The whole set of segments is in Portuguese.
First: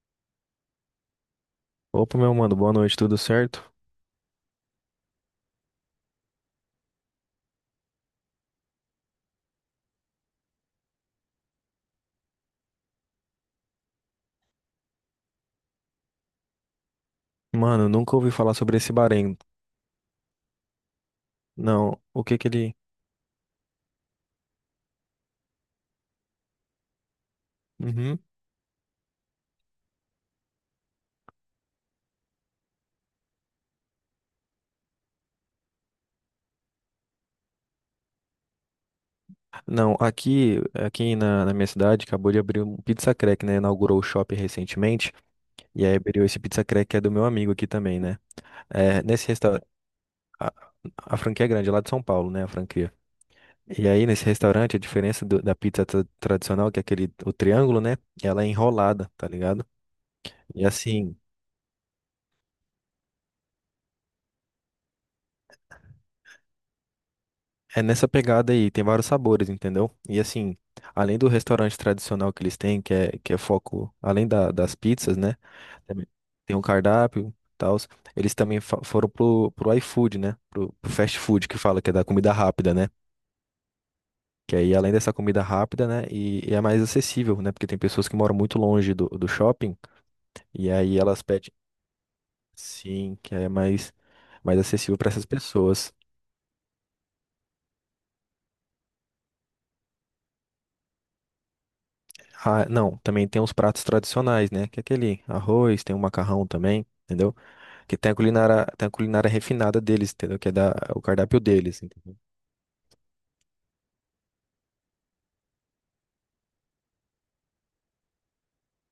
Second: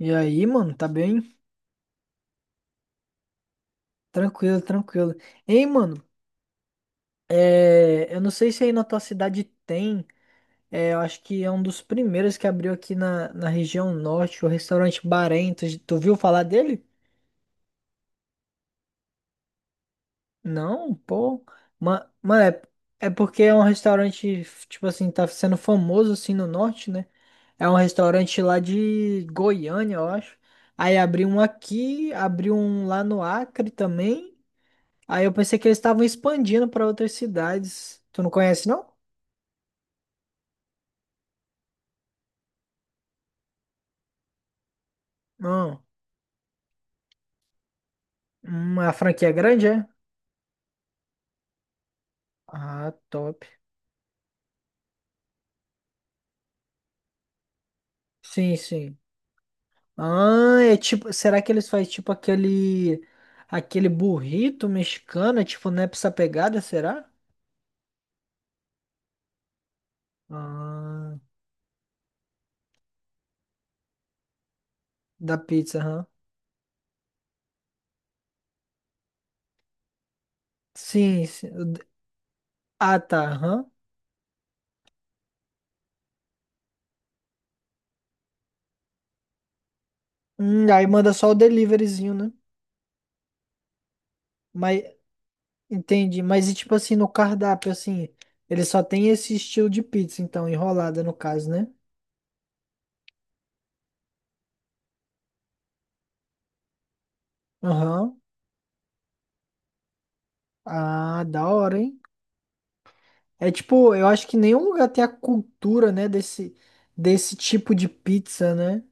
E aí, mano, tá bem? Opa, meu mano, boa noite, tudo certo? Tranquilo, tranquilo. Ei, mano, eu não sei se aí na tua cidade tem, eu acho que é um dos primeiros que abriu aqui na região norte, o restaurante Bahrein. Tu viu falar dele? Mano, nunca ouvi falar sobre esse Bahrein. Não, pô. Não, Ma- o que Mano, que é, ele. é porque é um restaurante, tipo assim, tá sendo famoso assim no norte, né? É um Uhum. restaurante lá de Goiânia, eu acho. Aí abriu um aqui, abriu um lá no Acre também. Aí eu pensei que eles estavam expandindo pra outras cidades. Tu não conhece, não? Não, aqui na minha cidade acabou de abrir um Pizza Crack, né? Inaugurou o shopping recentemente. Não. E aí abriu esse Pizza Crack que é do meu amigo aqui também, né? A É, franquia nesse é restaurante. grande, é? A, a franquia é grande, lá de São Paulo, né? A Ah, franquia. top. E aí, nesse restaurante, a diferença da pizza tradicional, que é aquele, o triângulo, né? Ela é Sim, sim. enrolada, tá ligado? Ah, E é tipo, assim, será que eles fazem tipo aquele burrito mexicano, é tipo nessa pegada, será? é nessa pegada aí, tem vários sabores, entendeu? E assim, Ah, além do restaurante tradicional que eles têm, que é foco, além das pizzas, da né? pizza, aham. Também tem um cardápio e tal. Eles também foram pro iFood, né? Pro fast Sim, food sim. que fala, que é da comida rápida, né? Ah, tá, aham. Que aí, além dessa comida rápida, né? E é mais acessível, né? Porque tem pessoas que moram muito longe do shopping, Hum, e aí aí manda elas só o pedem, deliveryzinho, né? sim, que é mais, mais Mas acessível para essas pessoas. entendi, mas e tipo assim no cardápio assim, ele só tem esse estilo de pizza, então enrolada no caso, né? Ah, não, também tem os pratos tradicionais, né? Que é aquele arroz, tem o macarrão também, entendeu? Que Aham. Tem a culinária refinada deles, entendeu? Que é da, o Ah, cardápio da hora, deles, hein? entendeu? É tipo, eu acho que nenhum lugar tem a cultura, né, desse tipo de pizza, né?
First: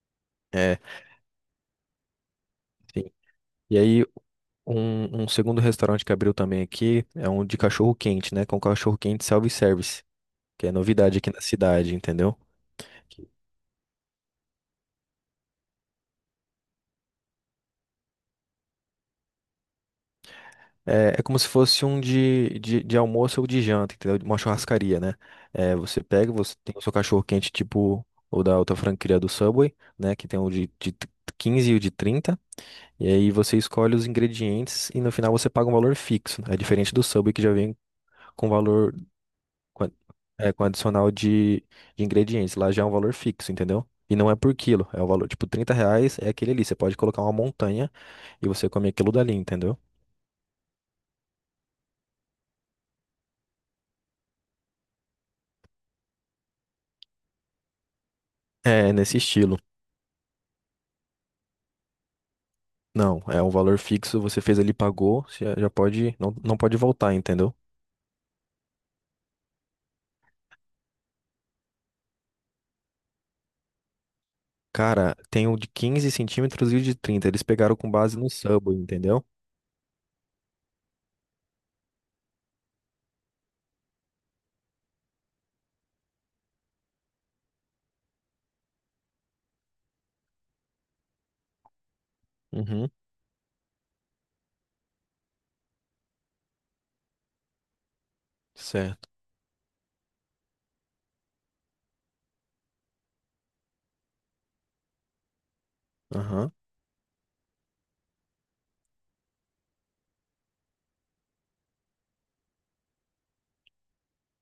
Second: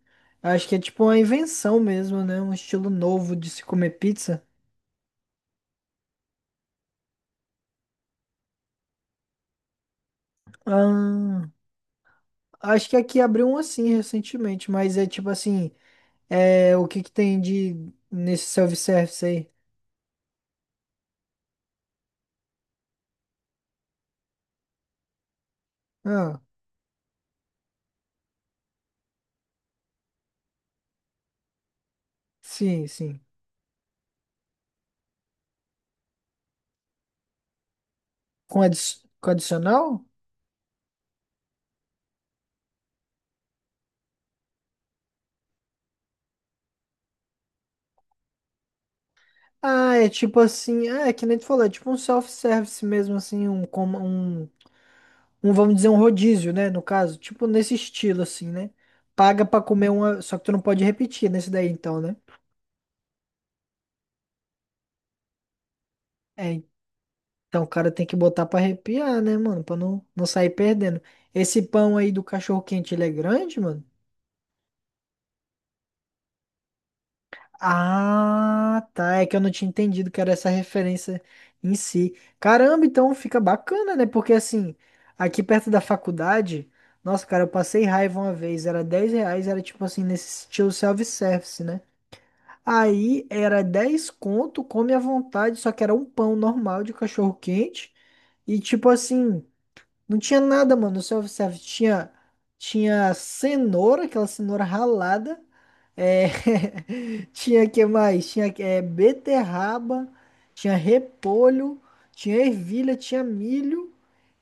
Eu acho que é É, tipo uma invenção mesmo, né? Um estilo sim. novo de se E comer aí, pizza. um segundo restaurante que abriu também aqui é um de cachorro quente, né? Com cachorro quente self-service, que é novidade aqui na Ah, cidade, entendeu? acho que aqui abriu um assim recentemente, mas é tipo assim, o que que tem de nesse self-service aí? É, é como se fosse um de almoço ou de janta, entendeu? Uma churrascaria, né? É, você pega, Ah, você tem o seu cachorro quente, tipo o da outra franquia do Subway, né? Que tem o de 15 e o de 30. sim, E sim. aí você escolhe os ingredientes e no final você paga um valor fixo, né? É diferente do Subway que já vem com Com, adi valor com com, adicional? é, com adicional de ingredientes. Lá já é um valor fixo, entendeu? E não é por quilo, é o valor, tipo, 30 reais é aquele ali. Você pode colocar uma montanha e você come aquilo dali, entendeu? Ah, é tipo assim, é que nem tu falou, é tipo um self-service mesmo, assim, um, vamos dizer, um rodízio, né? No caso, tipo nesse estilo, assim, né? É, é nesse Paga estilo. pra comer uma. Só que tu não pode repetir nesse daí, então, né? Não, é um valor fixo, você fez ali, pagou, você já pode, não, não É, pode voltar, entendeu? então o cara tem que botar pra arrepiar, né, mano? Pra não sair perdendo. Esse pão aí do cachorro-quente, ele é grande, mano? Cara, tem o de 15 centímetros e o de 30. Eles pegaram com base no Subway, Ah, tá. entendeu? É que eu não tinha entendido que era essa referência em si. Caramba, então fica bacana, né? Porque assim, aqui perto da faculdade. Nossa, cara, eu passei raiva uma vez, era R$ 10, era tipo assim, nesse estilo self-service, né? Uhum, Aí era 10 conto, come à vontade, só que era um pão normal de cachorro quente. E tipo certo. assim, não tinha nada, mano. No self-service tinha cenoura, aquela cenoura ralada. É, Aham. tinha que mais? Tinha beterraba, tinha repolho, tinha ervilha, tinha milho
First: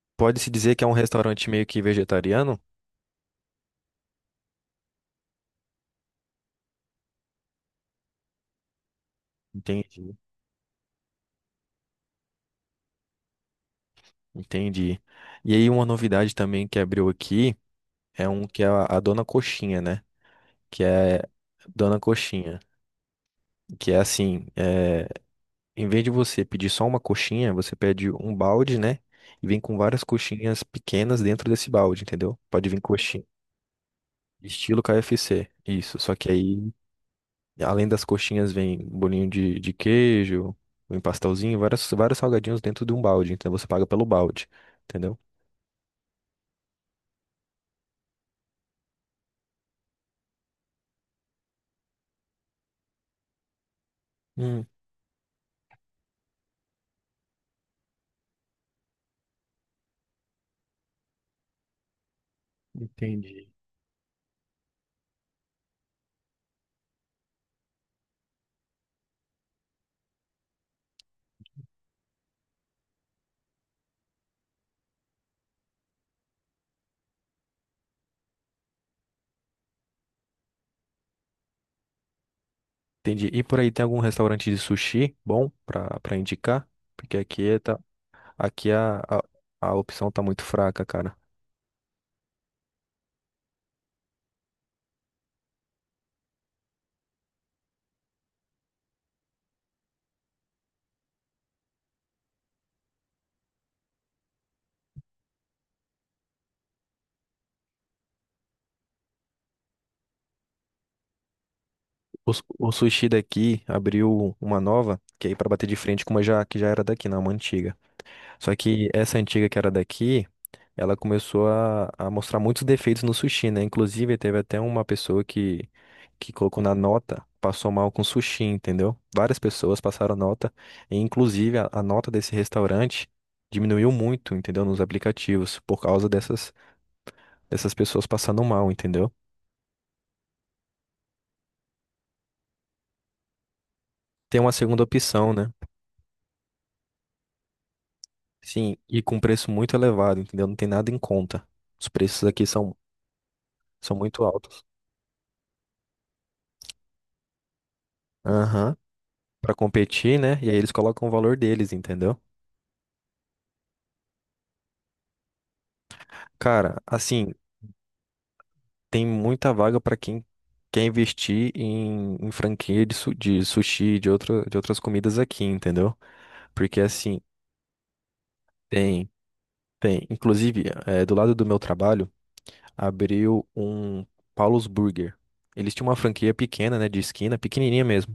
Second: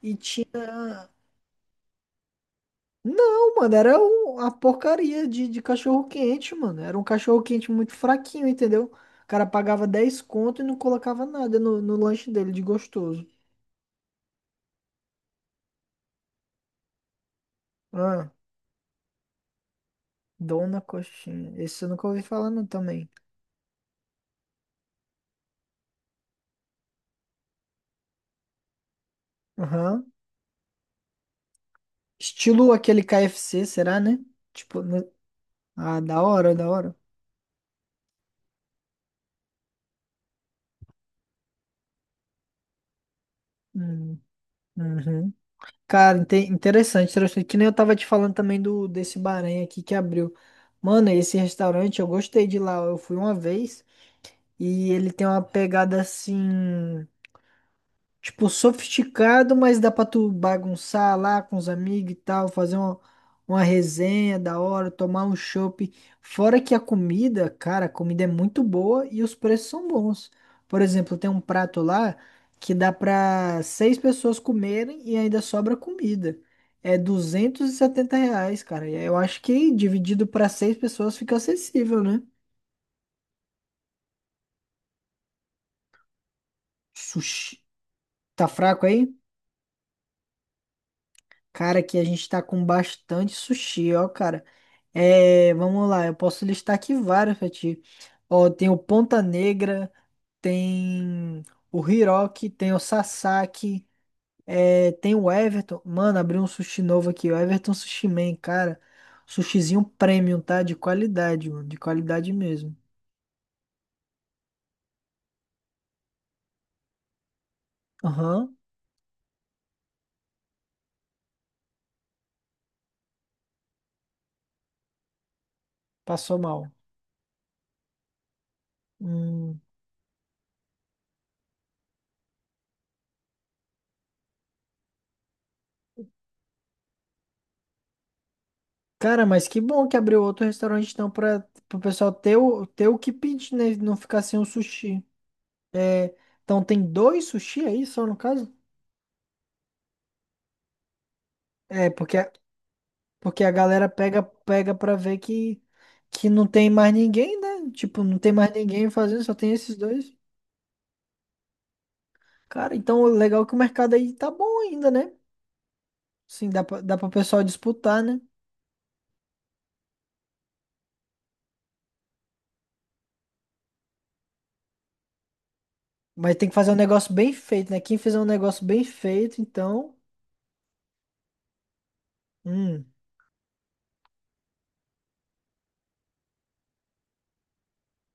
e Pode-se dizer que é um tinha. restaurante meio que vegetariano? Não, mano, era uma porcaria de cachorro quente, mano. Era um cachorro quente muito fraquinho, entendeu? O cara pagava Entendi, 10 conto e não colocava nada no lanche dele de gostoso. entendi. E aí uma novidade também que abriu aqui é Ah, um que é a Dona Coxinha, né? Dona Que é Coxinha. Esse eu Dona nunca ouvi falar, Coxinha, não, também. que é assim, é em vez de você pedir só uma coxinha, você pede um balde, né? E vem com várias Aham. coxinhas pequenas dentro desse balde, entendeu? Pode Estilo vir aquele coxinha. KFC, será, né? Tipo, Estilo né? KFC. Isso. Ah, Só da que hora, da aí, hora. além das coxinhas, vem bolinho de queijo, um pastelzinho, várias, vários salgadinhos dentro de um balde. Então você paga pelo Hum, balde, entendeu? uhum. Cara, interessante, interessante. Que nem eu tava te falando também do desse Bahrein aqui que abriu. Mano, esse restaurante, eu gostei de lá. Eu fui uma vez. Hum, E ele tem uma pegada assim, tipo, sofisticado, mas dá pra tu bagunçar lá com os amigos e tal, fazer uma, entendi. uma resenha da hora, tomar um chopp. Fora que a comida, cara, a comida é muito boa e os preços são bons. Por exemplo, tem um prato lá que dá pra seis pessoas comerem e ainda sobra comida. É R$ 270, cara. Eu acho que dividido pra seis pessoas fica acessível, né? Entendi. E por aí tem algum restaurante de sushi bom pra, pra indicar? Porque aqui, é Sushi. tá, Tá aqui fraco a, aí? a, a opção tá muito fraca, cara. Cara, aqui a gente tá com bastante sushi, ó, cara. É, vamos lá, eu posso listar aqui vários pra ti. Ó, tem o Ponta Negra, tem o Hiroki, tem o Sasaki, tem o Everton. Mano, abriu um sushi novo aqui, o Everton Sushi Man, cara. Sushizinho premium, tá? De qualidade, mano, de qualidade O, o mesmo. sushi daqui abriu uma nova, que é aí para bater de frente com uma já, que já era daqui, não, uma antiga. Só Aham, que essa antiga que era daqui, ela começou a mostrar muitos defeitos no sushi, né? Inclusive, teve até uma pessoa que passou colocou mal. na nota, passou mal com sushi, entendeu? Várias Hum, pessoas passaram nota, e inclusive a nota desse restaurante diminuiu muito, entendeu? Nos aplicativos, por causa dessas, dessas pessoas passando mal, entendeu? cara, mas que bom que abriu outro restaurante então pra, pro pessoal ter o que pedir, né? Não ficar sem Tem o uma segunda sushi. opção, né? É, então tem dois sushi aí só no caso? Sim, e com preço muito elevado, entendeu? Não tem nada em conta. Os É, porque, preços aqui são, porque a galera são pega muito altos. pega pra ver que não tem mais ninguém, né? Tipo, não tem mais Aham. ninguém fazendo, só tem Pra esses dois. competir, né? E aí eles colocam o valor deles, entendeu? Cara, então legal é que o mercado aí tá bom ainda, né? Sim, Cara, dá pro assim, pessoal disputar, né? tem muita vaga pra quem quer investir em, em franquia de, de sushi, de outra, de outras comidas aqui, entendeu? Mas tem que fazer um Porque negócio assim, bem feito, né? Quem fizer um negócio bem tem, feito, então. tem. Inclusive, do lado do meu trabalho, Hum, abriu um Paulo's Burger. Eles tinham uma franquia pequena, né, de esquina, pequenininha mesmo.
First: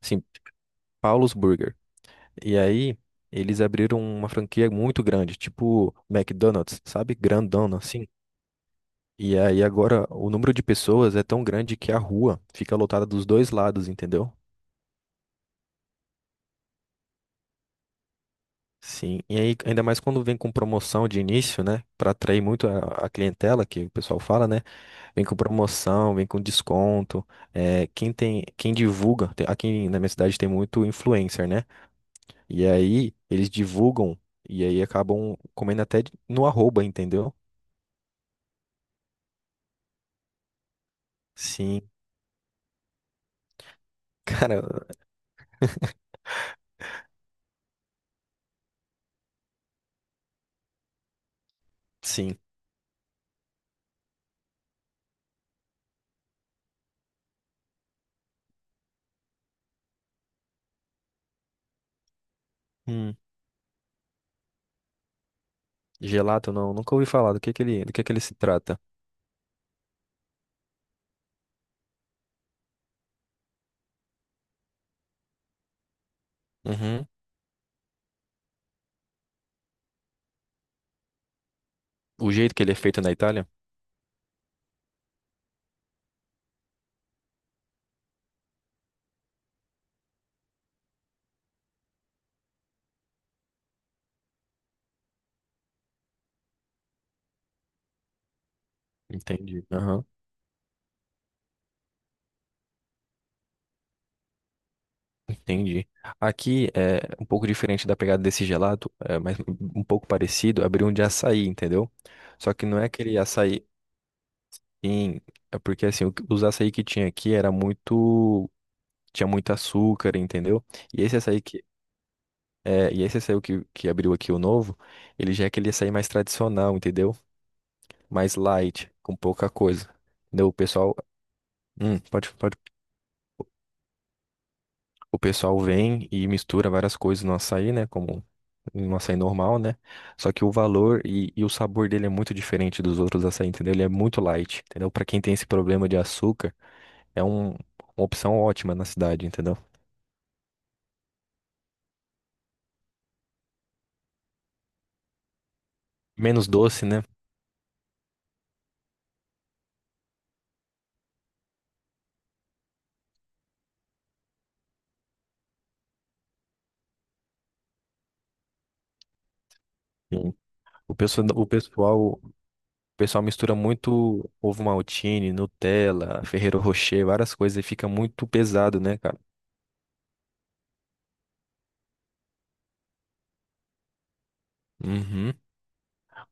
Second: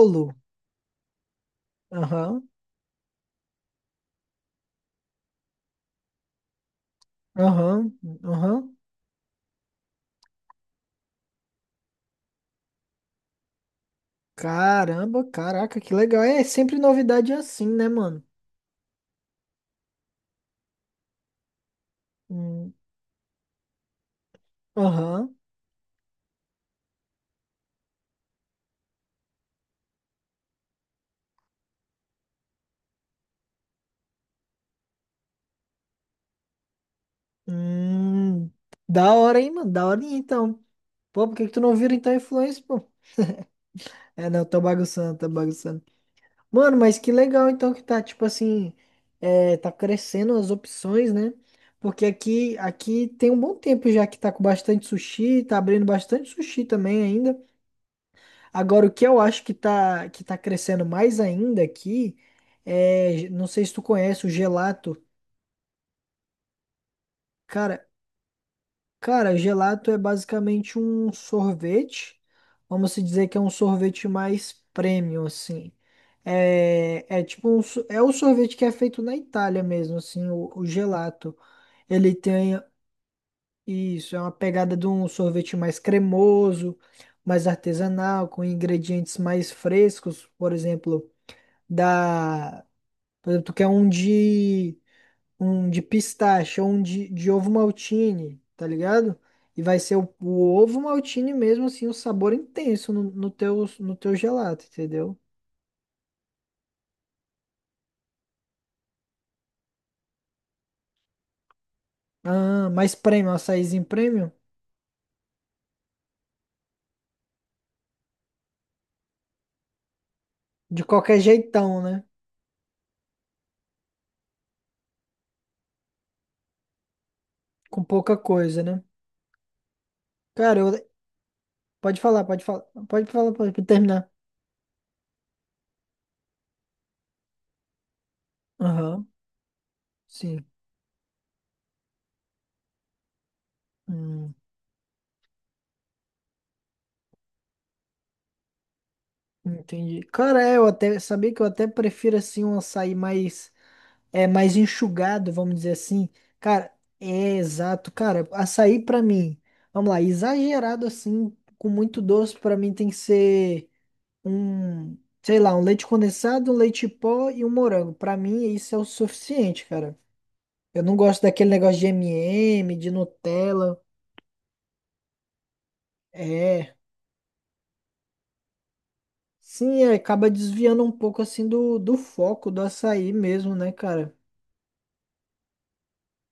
Assim, Paulo's Burger. Aham, E aí, eles abriram uma franquia muito grande, tipo McDonald's, sabe? Grandona, aham, assim. aham. E aí agora o número de pessoas é tão grande que a rua fica lotada dos dois lados, entendeu? Caramba, caraca, que legal. É sempre novidade assim, né, mano? Sim. E aí, ainda mais quando vem com promoção de início, né? Pra atrair muito Hum, a clientela, que o pessoal fala, né? Vem Aham. com promoção, vem com desconto. É, quem tem, quem divulga, aqui na minha cidade tem muito influencer, né? E aí, eles divulgam e aí acabam comendo até no arroba, entendeu? Hum, da hora, hein, mano? Da hora, então. Pô, por que que tu não Sim. vira, então, influência, pô? É, não, tô Cara, bagunçando, tô bagunçando. Mano, mas que legal, então, que tá, tipo assim, tá crescendo as opções, né? Porque sim. aqui tem um bom tempo já que tá com bastante sushi, tá abrindo bastante sushi também ainda. Agora, o que eu acho que tá, crescendo mais ainda aqui, Hum, não sei se tu conhece o gelato. gelato não, nunca ouvi falar do que Cara, ele, do que ele se trata. Cara, gelato é basicamente um sorvete. Vamos se dizer que é um sorvete mais premium, assim. É, Uhum. é tipo é o sorvete que é feito na Itália mesmo, assim, o gelato. Ele O jeito tem que ele é feito na Itália? isso, é uma pegada de um sorvete mais cremoso, mais artesanal, com ingredientes mais frescos, da, por exemplo, tu quer um de pistache ou um de ovo maltine, tá ligado? E Entendi. vai ser Aham. o ovo maltine mesmo, assim, o sabor intenso no teu gelato, entendeu? Entendi. Aqui é um pouco diferente da pegada desse gelato, é, mas um pouco parecido, abrir um de açaí, entendeu? Só que Ah, não é mas aquele premium, açaí açaizinho premium? em... É porque assim, os açaí que tinha aqui era muito... Tinha muito açúcar, entendeu? De E esse qualquer açaí que... jeitão, né? É, e esse açaí que abriu aqui o novo, ele já é aquele açaí mais tradicional, entendeu? Com pouca Mais coisa, né? light, com pouca coisa. Entendeu? O Cara, pessoal, pode falar, pode, pode pode. falar, pode falar, pode terminar. O pessoal vem e mistura várias coisas no açaí, né? Como no Aham, açaí normal, né? Só que sim. o valor e o sabor dele é muito diferente dos outros açaí, entendeu? Ele é muito Hum, light, entendeu? Pra quem tem esse problema de açúcar, é um- uma opção ótima na cidade, entendeu? entendi. Cara, eu até sabia que eu até prefiro assim um açaí mais mais enxugado, vamos dizer assim. Menos Cara, doce, né? é exato, cara. Açaí pra mim, vamos lá, exagerado assim, com muito doce, pra mim tem que ser um, sei lá, um leite condensado, um leite pó e um morango. Pra mim isso é o suficiente, cara. Sim. Eu não O gosto pessoal, o daquele negócio de pessoal, o M&M, de pessoal mistura Nutella. muito ovo maltine, Nutella, Ferrero É. Rocher, várias coisas e fica muito pesado, né, cara? Sim, acaba desviando um pouco assim do foco do açaí mesmo, né, cara? Uhum.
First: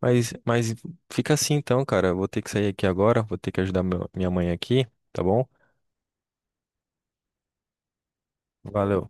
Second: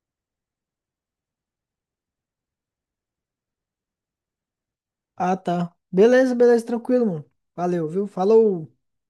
Mas fica assim então, cara. Eu vou ter que sair aqui agora, vou ter que ajudar minha mãe aqui, tá Ah, bom? tá. Beleza, beleza, tranquilo, mano. Valeu, viu? Falou. Valeu.